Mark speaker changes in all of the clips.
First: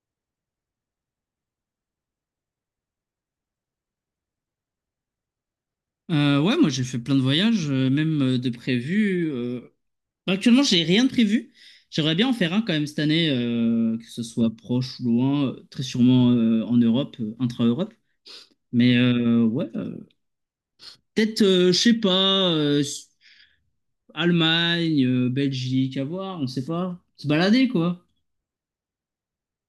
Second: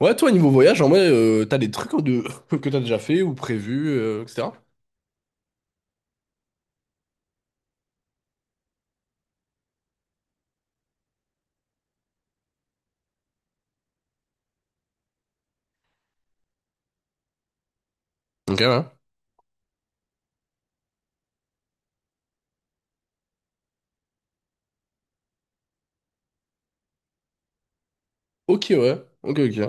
Speaker 1: Ouais, toi, niveau voyage, en vrai, t'as des trucs, hein, de... que t'as déjà fait ou prévu, etc.
Speaker 2: Ouais, moi j'ai fait plein de voyages, même de prévus. Actuellement, j'ai rien de prévu. J'aimerais bien en faire un quand même cette année, que ce soit proche ou loin, très sûrement en Europe, intra-Europe.
Speaker 1: Ok, ouais.
Speaker 2: Mais euh, ouais, euh, peut-être, je sais pas, Allemagne, Belgique, à voir, on sait pas. Se balader quoi.
Speaker 1: Ok, ouais. Ok, ok.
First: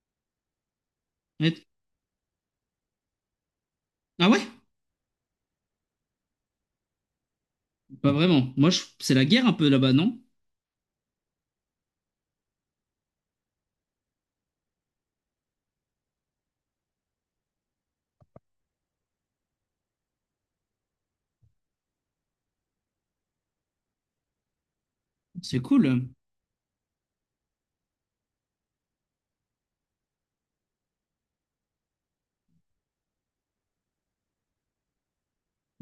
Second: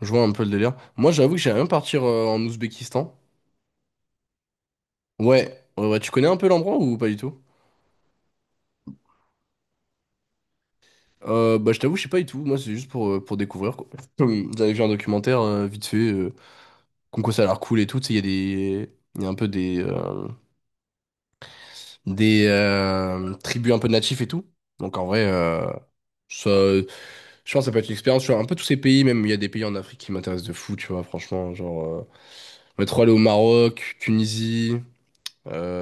Speaker 1: Je vois un peu le délire. Moi, j'avoue que j'aimerais
Speaker 2: Et-
Speaker 1: bien partir en Ouzbékistan.
Speaker 2: Ah ouais?
Speaker 1: Ouais. Ouais, ouais. Tu connais un peu l'endroit ou pas du tout?
Speaker 2: Pas vraiment. C'est la guerre un peu là-bas, non?
Speaker 1: Bah, je t'avoue, je sais pas du tout. Moi, c'est juste pour découvrir, quoi. Comme j'avais vu un documentaire, vite fait, comme quoi ça a l'air cool et tout. Tu sais, il y a des... Il y a un peu des tribus un peu natifs et tout. Donc, en vrai,
Speaker 2: C'est cool.
Speaker 1: ça... Je pense que ça peut être une expérience, tu vois, un peu tous ces pays, même il y a des pays en Afrique qui m'intéressent de fou, tu vois, franchement, genre, on est trop allé au Maroc, Tunisie,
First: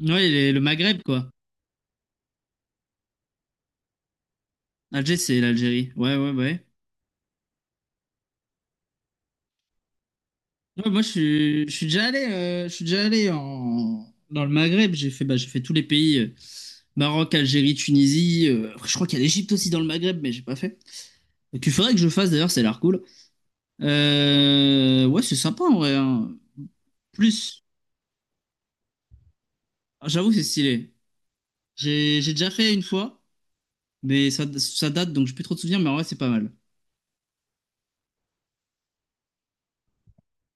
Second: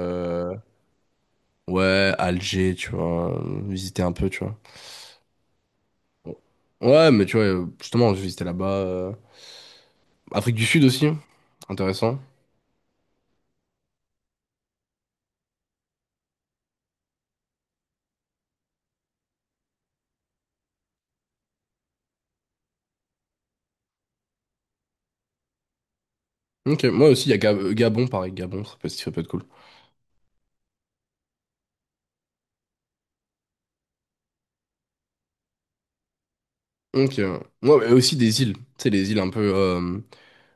Speaker 2: Le Maghreb quoi.
Speaker 1: ouais, Alger, tu vois, visiter un peu, tu vois.
Speaker 2: Alger, c'est l'Algérie. Ouais, ouais,
Speaker 1: Bon.
Speaker 2: ouais.
Speaker 1: Ouais, mais tu vois, justement, j'ai visité là-bas, Afrique du Sud
Speaker 2: Ouais, moi,
Speaker 1: aussi,
Speaker 2: je suis déjà
Speaker 1: intéressant.
Speaker 2: allé, je suis déjà dans le Maghreb. J'ai fait, bah, j'ai fait tous les pays, Maroc, Algérie, Tunisie. Après, je crois qu'il y a l'Égypte aussi dans le Maghreb, mais j'ai pas fait. Tu ferais que je le fasse d'ailleurs, c'est l'air cool. Ouais, c'est sympa en vrai. Hein.
Speaker 1: Ok, moi aussi, il y a
Speaker 2: Plus,
Speaker 1: Gabon, pareil, Gabon, ça peut être cool.
Speaker 2: ah, j'avoue, c'est stylé. J'ai déjà fait une fois, mais ça date, donc j'ai plus trop de souvenirs, mais en vrai, c'est pas mal.
Speaker 1: Ok, moi, mais aussi des îles, tu sais, les îles un peu,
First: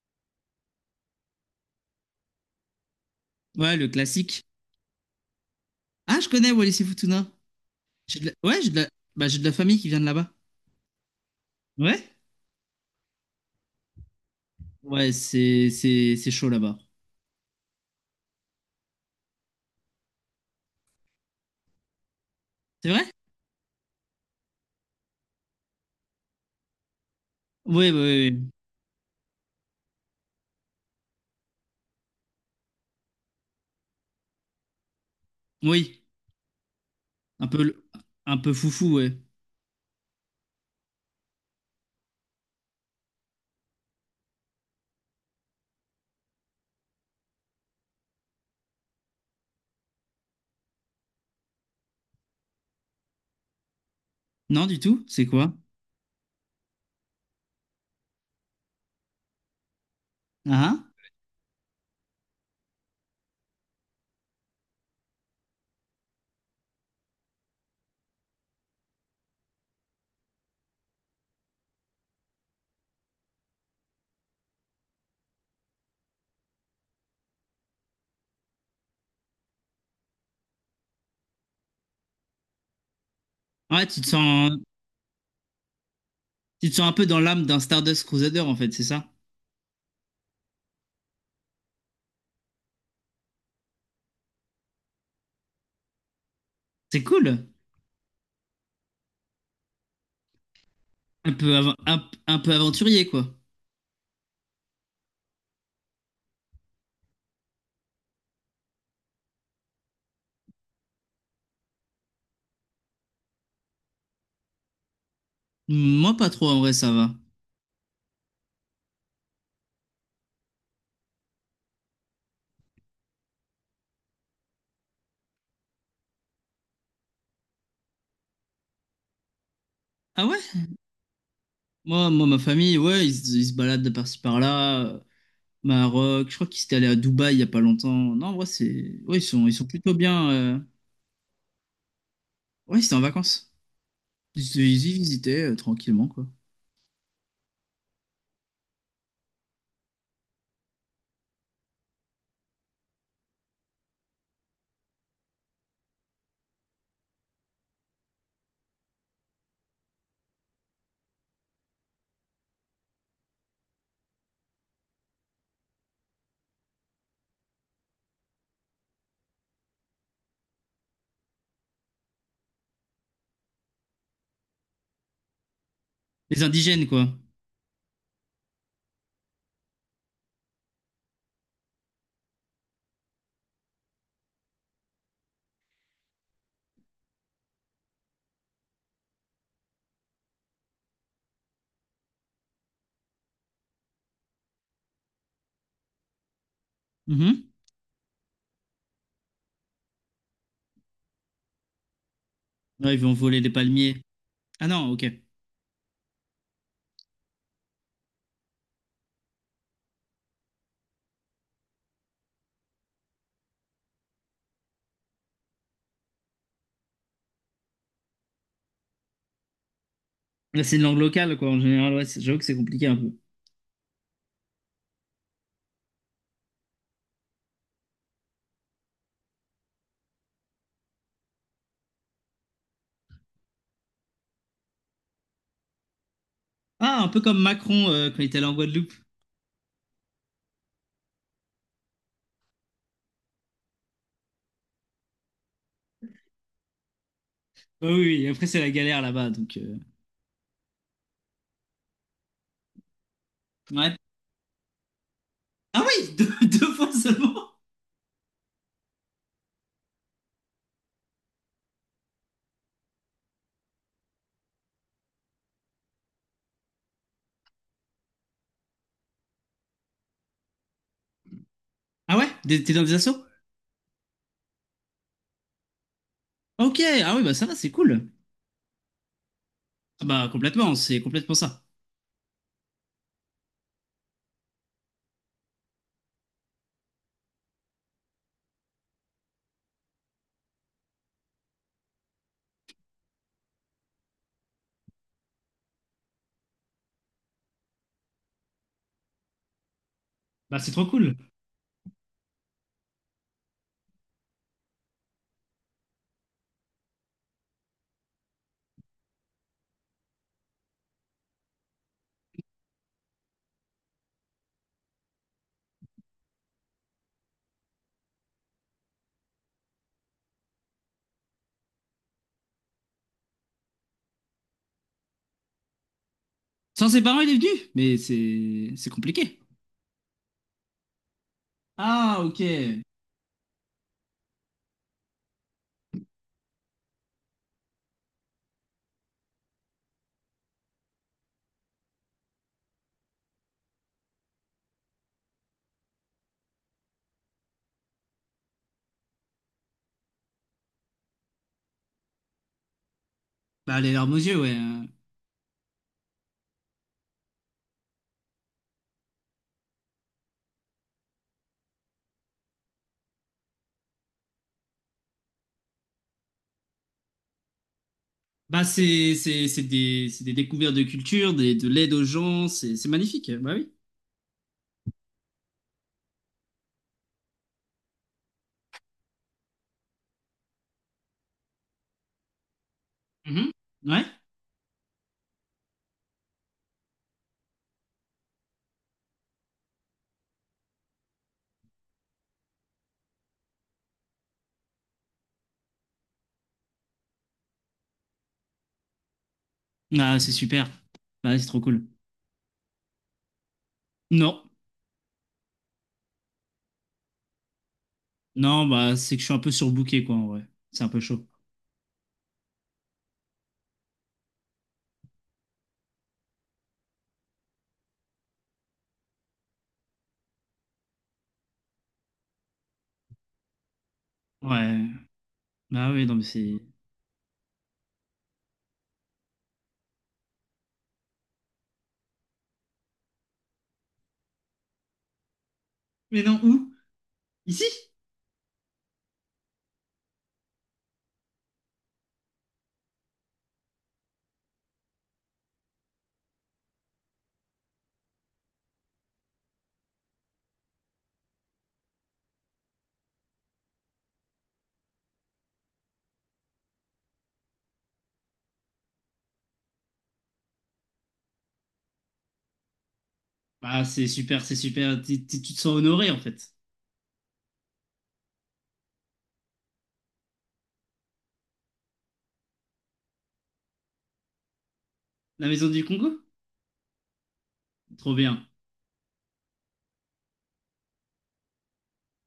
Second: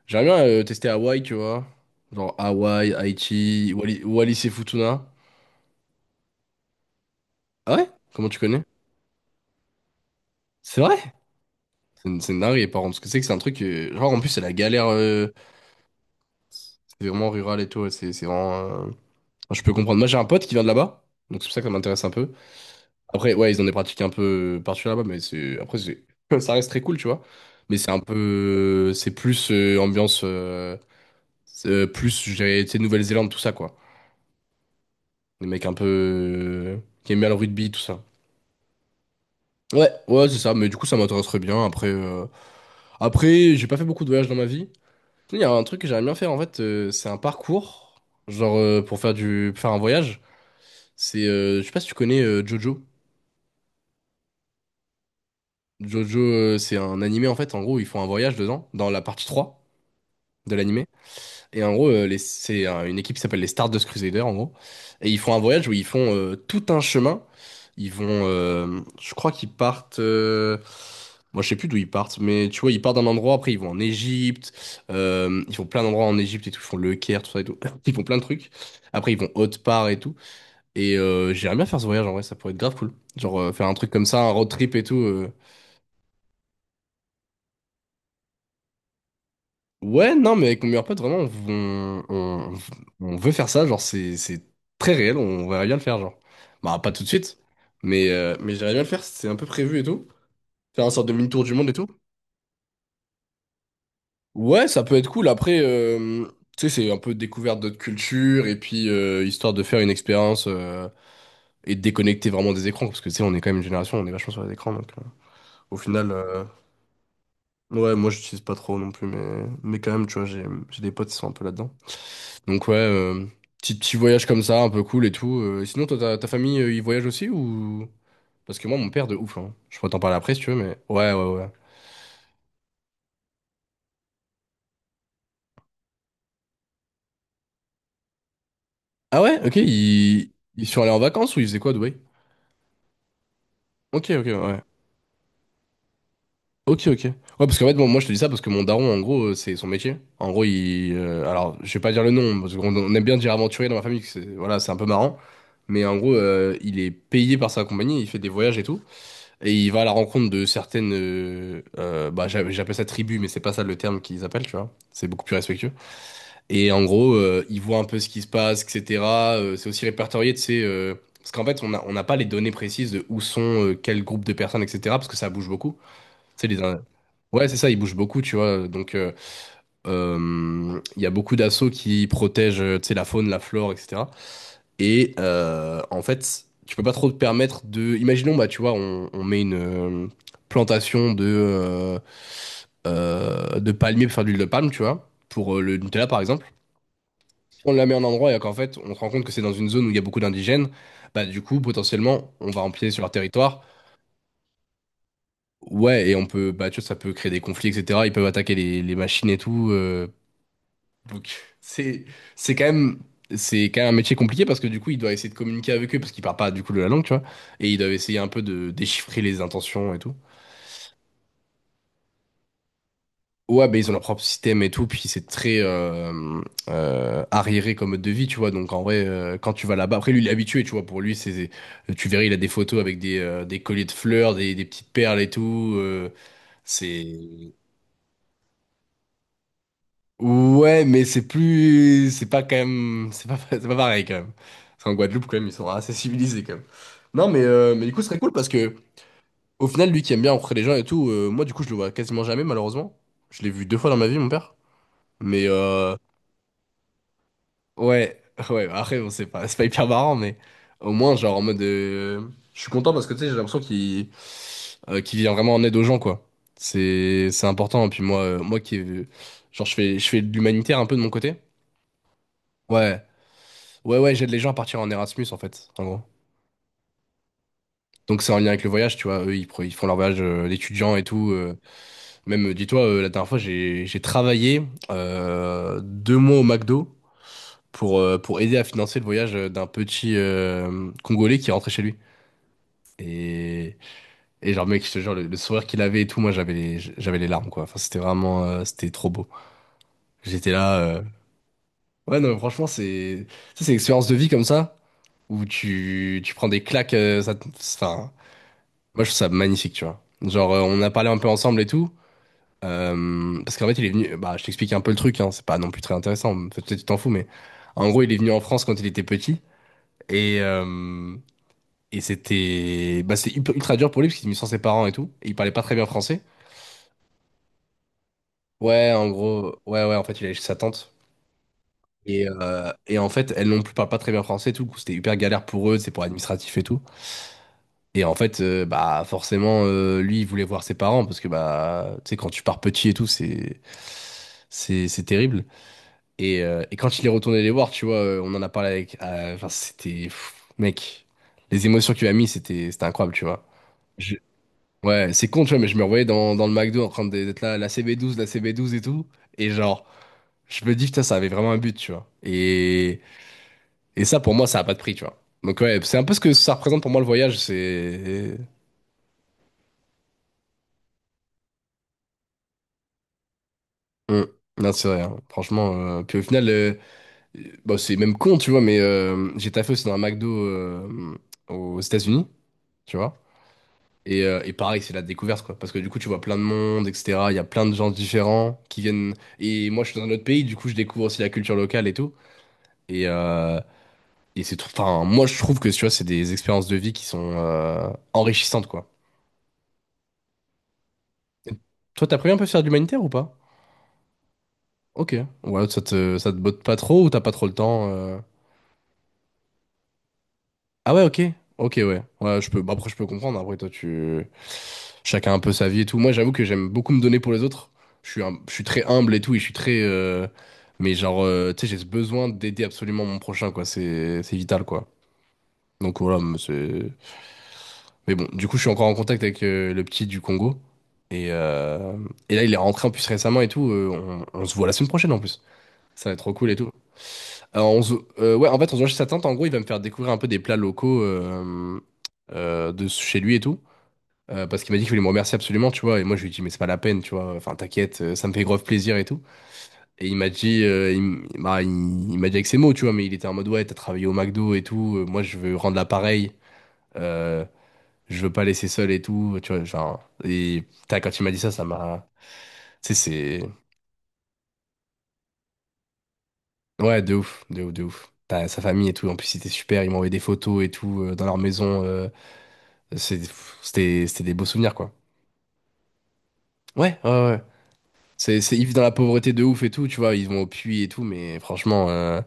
Speaker 1: j'aimerais bien tester Hawaï, tu vois, genre Hawaï, Haïti,
Speaker 2: Ouais, le
Speaker 1: Wallis
Speaker 2: classique.
Speaker 1: et Futuna.
Speaker 2: Ah, je connais Wallis et Futuna.
Speaker 1: Ah ouais? Comment tu
Speaker 2: Ouais,
Speaker 1: connais?
Speaker 2: j'ai de la... Bah, j'ai de la famille qui vient de là-bas.
Speaker 1: C'est vrai?
Speaker 2: Ouais?
Speaker 1: C'est une dinguerie, par contre, parce que c'est un truc, genre, en plus, c'est la galère,
Speaker 2: Ouais, c'est chaud là-bas.
Speaker 1: c'est vraiment rural et tout, c'est vraiment, enfin, je peux comprendre. Moi, j'ai un pote qui vient de là-bas, donc c'est pour ça que ça m'intéresse un peu.
Speaker 2: C'est vrai?
Speaker 1: Après, ouais, ils ont des pratiques un peu particulières là-bas, mais ça reste très cool, tu vois. Mais c'est
Speaker 2: Oui, oui,
Speaker 1: un
Speaker 2: oui.
Speaker 1: peu, c'est plus ambiance, c'est, plus, je dirais, tu sais, Nouvelle-Zélande, tout ça, quoi. Des mecs
Speaker 2: Oui.
Speaker 1: un peu,
Speaker 2: Oui.
Speaker 1: qui aiment bien le
Speaker 2: Un peu,
Speaker 1: rugby, tout
Speaker 2: le-
Speaker 1: ça.
Speaker 2: un peu foufou, ouais.
Speaker 1: Ouais, ouais, c'est ça, mais du coup, ça m'intéresserait bien. Après, j'ai pas fait beaucoup de voyages dans ma vie. Il y a un truc que j'aimerais bien faire en fait, c'est un parcours, genre pour faire un voyage. Je sais pas si tu connais Jojo.
Speaker 2: Non, du tout. C'est quoi?
Speaker 1: Jojo, c'est un animé en fait, en gros, ils font un voyage dedans, dans la partie 3 de l'animé.
Speaker 2: Ah,
Speaker 1: Et en gros, c'est une équipe qui s'appelle les Stardust Crusaders, en gros. Et ils font un voyage où ils font tout un chemin. Je crois qu'ils partent. Moi, je sais plus d'où ils partent, mais tu vois, ils partent d'un endroit. Après, ils vont en Égypte. Ils font plein d'endroits en Égypte et tout. Ils font le Caire, tout ça et tout. Ils font plein de trucs. Après, ils vont haute part et tout. Et j'aimerais bien faire ce voyage en vrai. Ça pourrait être grave cool. Genre faire un
Speaker 2: ah. Ouais,
Speaker 1: truc comme ça, un road trip et tout.
Speaker 2: tu te sens un peu dans l'âme d'un Stardust Crusader, en fait, c'est ça?
Speaker 1: Ouais, non, mais avec mon meilleur pote, vraiment, on veut faire ça, genre, c'est très réel, on verrait bien le faire, genre. Bah, pas tout
Speaker 2: C'est
Speaker 1: de suite,
Speaker 2: cool.
Speaker 1: mais j'aimerais bien le faire, c'est un peu prévu et tout. Faire un sorte de mini-tour du monde et tout.
Speaker 2: Un peu aventurier, quoi.
Speaker 1: Ouais, ça peut être cool, après, tu sais, c'est un peu découverte d'autres cultures, et puis, histoire de faire une expérience, et de déconnecter vraiment des écrans, parce que, tu sais, on est quand même une génération, on est vachement sur les écrans, donc, au final,
Speaker 2: Moi, pas trop, en vrai, ça va.
Speaker 1: ouais, moi, j'utilise pas trop non plus, mais quand même, tu vois, j'ai des potes qui sont un peu là-dedans. Donc ouais, petit, petit voyage comme ça, un peu cool et tout. Et sinon, toi, ta famille, ils voyagent aussi ou... Parce que moi, mon père, de ouf, hein. Je pourrais t'en parler
Speaker 2: Ah
Speaker 1: après si
Speaker 2: ouais?
Speaker 1: tu veux, mais... Ouais, ouais, ouais.
Speaker 2: Ma famille, ouais, ils se baladent de par-ci par-là. Maroc, je crois qu'ils étaient allés à Dubaï il y a pas longtemps. Non, en vrai, c'est, ouais,
Speaker 1: Ah ouais?
Speaker 2: ils
Speaker 1: Ok,
Speaker 2: sont plutôt bien. euh,
Speaker 1: ils sont allés en vacances ou ils faisaient quoi, à Dubaï?
Speaker 2: Ouais, ils étaient en vacances.
Speaker 1: Ok, ok,
Speaker 2: Ils,
Speaker 1: ouais.
Speaker 2: ils y visitaient tranquillement, quoi.
Speaker 1: Ok, ok. Ouais, parce qu'en fait, bon, moi, je te dis ça parce que mon daron, en gros, c'est son métier. En gros, alors, je vais pas dire le nom, parce qu'on aime bien dire aventurier dans ma famille, que c'est... Voilà, c'est un peu marrant. Mais en gros, il est payé par sa compagnie, il fait des voyages et tout. Et il va à la rencontre de certaines, j'appelle ça tribu, mais c'est pas ça le terme qu'ils appellent, tu vois. C'est beaucoup plus respectueux. Et en gros, il voit un peu ce qui se passe, etc. C'est aussi répertorié, tu sais, parce qu'en fait, on n'a pas les données précises de où sont, quel groupe de personnes, etc. Parce que ça bouge beaucoup.
Speaker 2: Les
Speaker 1: Tu sais,
Speaker 2: indigènes, quoi.
Speaker 1: ouais, c'est ça, ils bougent beaucoup, tu vois. Donc, il y a beaucoup d'assauts qui protègent, tu sais, la faune, la flore, etc. Et en fait, tu peux pas trop te permettre de. Imaginons, bah, tu vois, on met une plantation de palmiers pour faire de l'huile de palme, tu vois, pour le Nutella par exemple. Si on la met à un endroit et qu'en fait, on se rend compte que c'est dans une zone où il y a beaucoup d'indigènes, bah, du coup, potentiellement, on va empiéter
Speaker 2: Ouais, ils
Speaker 1: sur leur
Speaker 2: vont voler des
Speaker 1: territoire.
Speaker 2: palmiers. Ah non, ok.
Speaker 1: Ouais, et on peut, bah, tu vois, ça peut créer des conflits, etc. Ils peuvent attaquer les machines et tout. Donc c'est c'est quand même c'est quand même un métier compliqué, parce que du coup il doit essayer de communiquer avec eux, parce qu'ils parlent pas du coup de la langue, tu vois, et ils doivent essayer un peu de déchiffrer les intentions et tout.
Speaker 2: Là, c'est une langue locale, quoi. En général, ouais, j'avoue que c'est compliqué un peu.
Speaker 1: Ouais, ben ils ont leur propre système et tout, puis c'est très arriéré comme mode de vie, tu vois, donc en vrai, quand tu vas là-bas, après lui il est habitué, tu vois, pour lui c'est tu verras, il a des photos avec des colliers de fleurs, des petites perles et tout,
Speaker 2: Ah, un peu comme
Speaker 1: c'est...
Speaker 2: Macron quand il était allé en Guadeloupe.
Speaker 1: Ouais, mais c'est plus, c'est pas quand même, c'est pas, c'est pas pareil quand même. Parce qu'en Guadeloupe quand même, ils sont assez civilisés quand même. Non, mais
Speaker 2: Ah oui,
Speaker 1: du coup, ce serait
Speaker 2: oui, et
Speaker 1: cool
Speaker 2: après,
Speaker 1: parce
Speaker 2: c'est la
Speaker 1: que
Speaker 2: galère là-bas, donc...
Speaker 1: au
Speaker 2: euh,
Speaker 1: final, lui qui aime bien rencontrer les gens et tout, moi du coup, je le vois quasiment jamais malheureusement. Je l'ai vu deux fois dans
Speaker 2: Ouais.
Speaker 1: ma vie, mon père. Mais
Speaker 2: Ah oui, deux, deux fois seulement.
Speaker 1: ouais, ouais. Après, bon, c'est pas hyper marrant, mais au moins genre en mode, je suis content parce que tu sais, j'ai l'impression qu'il vient vraiment en aide aux gens, quoi. C'est important. Et puis moi, genre, je fais de l'humanitaire un peu de mon côté.
Speaker 2: Ah ouais? T'es dans des
Speaker 1: Ouais.
Speaker 2: assos?
Speaker 1: Ouais, ouais, j'aide les gens à partir en Erasmus, en fait, en gros.
Speaker 2: Ok, ah oui, bah ça va, c'est cool.
Speaker 1: Donc c'est en lien avec le voyage, tu vois, eux, ils font leur
Speaker 2: Ah
Speaker 1: voyage
Speaker 2: bah, complètement,
Speaker 1: d'étudiants
Speaker 2: c'est
Speaker 1: et tout.
Speaker 2: complètement ça.
Speaker 1: Même, dis-toi, la dernière fois, j'ai travaillé 2 mois au McDo pour aider à financer le voyage d'un petit Congolais qui rentrait chez lui. Et, et genre, mec, je te jure, le sourire qu'il avait et tout, moi, j'avais les larmes, quoi. Enfin, c'était vraiment, c'était trop beau. J'étais
Speaker 2: Bah, c'est
Speaker 1: là...
Speaker 2: trop cool.
Speaker 1: Ouais, non, mais franchement, c'est... ça, c'est une expérience de vie comme ça, où tu prends des claques, ça... enfin... Moi, je trouve ça magnifique, tu vois. Genre, on a parlé un peu ensemble et tout. Parce qu'en fait, il est venu. Bah, je t'explique un peu le truc, hein, c'est pas non plus très intéressant. Peut-être que tu t'en fous, mais en gros, il est venu en France quand il était petit. Et, euh, et c'était. Bah, c'est ultra dur pour lui parce qu'il est venu sans ses parents et tout. Et il parlait pas très bien français.
Speaker 2: Sans ses parents, il est venu, mais c'est
Speaker 1: Ouais, en
Speaker 2: compliqué.
Speaker 1: gros. Ouais, ouais, en fait, il allait chez sa tante.
Speaker 2: Ah, ok.
Speaker 1: Et en fait, elles non plus parlent pas très bien français et tout. Du coup, c'était hyper galère pour eux, c'est pour administratif et tout. Et en fait, bah forcément, lui, il voulait voir ses parents parce que bah, tu sais, quand tu pars petit et tout, c'est terrible. Et quand il est retourné les voir, tu vois, on en a parlé avec. Enfin, c'était mec, les émotions qu'il a mis, c'était c'était incroyable, tu vois.
Speaker 2: Bah, les larmes
Speaker 1: Je-
Speaker 2: aux yeux, ouais. Hein.
Speaker 1: Ouais, c'est con, tu vois, mais je me revoyais dans le McDo d'être là, la cb douze, la CB 12 et tout, et genre, je me dis putain, ça avait vraiment un but, tu vois. Et ça, pour moi, ça a pas de prix, tu vois. Donc ouais, c'est un peu ce que ça représente pour moi le voyage, c'est
Speaker 2: Bah, c'est des découvertes de culture, des, de l'aide aux gens, c'est magnifique, bah oui.
Speaker 1: Mm. Non, c'est vrai, hein. Franchement. Puis au final, bah, c'est même con, tu vois, mais j'ai taffé aussi dans un McDo aux États-Unis, tu vois.
Speaker 2: Mhm. Ouais.
Speaker 1: Et pareil, c'est la découverte, quoi. Parce que du coup, tu vois plein de monde, etc. Il y a plein de gens différents qui viennent. Et moi, je suis dans un autre pays, du coup, je découvre aussi la culture locale et tout. Et, euh, et c'est tout. Enfin, moi, je trouve que, tu vois, c'est des expériences de vie qui sont enrichissantes, quoi.
Speaker 2: Ah, c'est super. Bah, c'est
Speaker 1: Et
Speaker 2: trop cool.
Speaker 1: toi, t'as prévu un peu de faire de l'humanitaire ou pas?
Speaker 2: Non.
Speaker 1: Ok. Ouais, ça te botte pas trop ou t'as pas trop le temps?
Speaker 2: Non, bah, c'est que je suis un peu surbooké, quoi, en vrai. C'est un
Speaker 1: Ah
Speaker 2: peu
Speaker 1: ouais, ok.
Speaker 2: chaud.
Speaker 1: Ok, ouais. Ouais, je peux. Bah, après, je peux comprendre. Après, toi, tu. Chacun un peu sa vie et tout. Moi, j'avoue que j'aime beaucoup me donner pour les autres. Je suis très humble et tout. Et je suis très. Mais genre, tu sais, j'ai ce besoin d'aider absolument mon prochain, quoi. C'est vital,
Speaker 2: Ouais.
Speaker 1: quoi.
Speaker 2: Bah
Speaker 1: Donc
Speaker 2: oui, non,
Speaker 1: voilà,
Speaker 2: mais
Speaker 1: mais
Speaker 2: c'est...
Speaker 1: c'est. Mais bon, du coup, je suis encore en contact avec le petit du Congo. Et, euh, et là, il est rentré en plus récemment et tout. On... on se voit la semaine prochaine en plus. Ça va être
Speaker 2: Mais
Speaker 1: trop
Speaker 2: non,
Speaker 1: cool et tout.
Speaker 2: où? Ici?
Speaker 1: Alors, on se- ouais, en fait, on se voit chez sa tante. En gros, il va me faire découvrir un peu des plats locaux de chez lui et tout. Parce qu'il m'a dit qu'il voulait me remercier absolument, tu vois. Et moi, je lui ai dit, mais c'est pas la peine, tu vois. Enfin, t'inquiète, ça me fait grave plaisir et tout. Et il m'a dit, il, m- bah, Il m'a dit avec ses mots, tu vois. Mais il était en mode, ouais, t'as travaillé au McDo et tout. Moi, je veux rendre l'appareil. Euh, je veux pas laisser seul et tout. Tu vois, genre. Et putain, quand il m'a dit ça, ça m'a. Tu sais, c'est.
Speaker 2: Bah, c'est super, c'est super. Tu te sens honoré, en fait.
Speaker 1: Ouais, de ouf, de ouf, de ouf. T'as sa famille et tout. En plus, c'était super. Il m'a envoyé des photos et tout dans leur maison. C'est- C'était c'était des beaux souvenirs, quoi.
Speaker 2: La maison du Congo?
Speaker 1: Ouais, ouais, ouais.
Speaker 2: Trop bien.
Speaker 1: Ils vivent dans la pauvreté de ouf et tout, tu vois, ils vont au puits et tout, mais franchement,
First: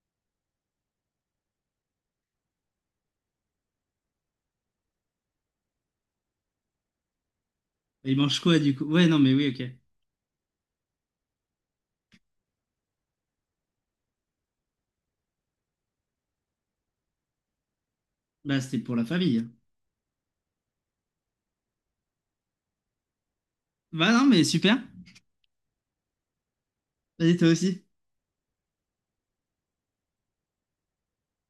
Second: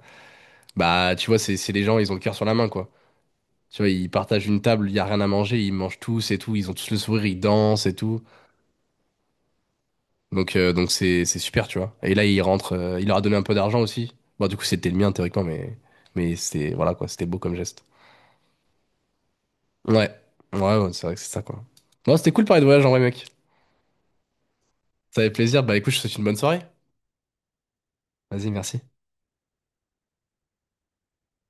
Speaker 1: bah, tu vois, c'est les gens, ils ont le cœur sur la main, quoi. Tu vois, ils partagent une table, il y a rien à manger, ils mangent tous et tout, ils ont tous le sourire, ils dansent et
Speaker 2: Et ils
Speaker 1: tout.
Speaker 2: mangent quoi, du coup? Ouais, non, mais oui, ok.
Speaker 1: Donc c'est super, tu vois. Et là, ils rentrent, il leur a donné un peu d'argent aussi. Bon, du coup, c'était le mien, théoriquement, mais c'était, voilà, quoi, c'était beau comme geste.
Speaker 2: Bah, c'était pour la famille. Hein.
Speaker 1: Ouais, ouais, ouais, c'est vrai que c'est ça, quoi. Bon, c'était cool de parler de voyage en vrai, mec.
Speaker 2: Bah non, mais super.
Speaker 1: Ça fait plaisir, bah, écoute, je te souhaite une bonne soirée.
Speaker 2: Vas-y, toi aussi.
Speaker 1: Vas-y, merci.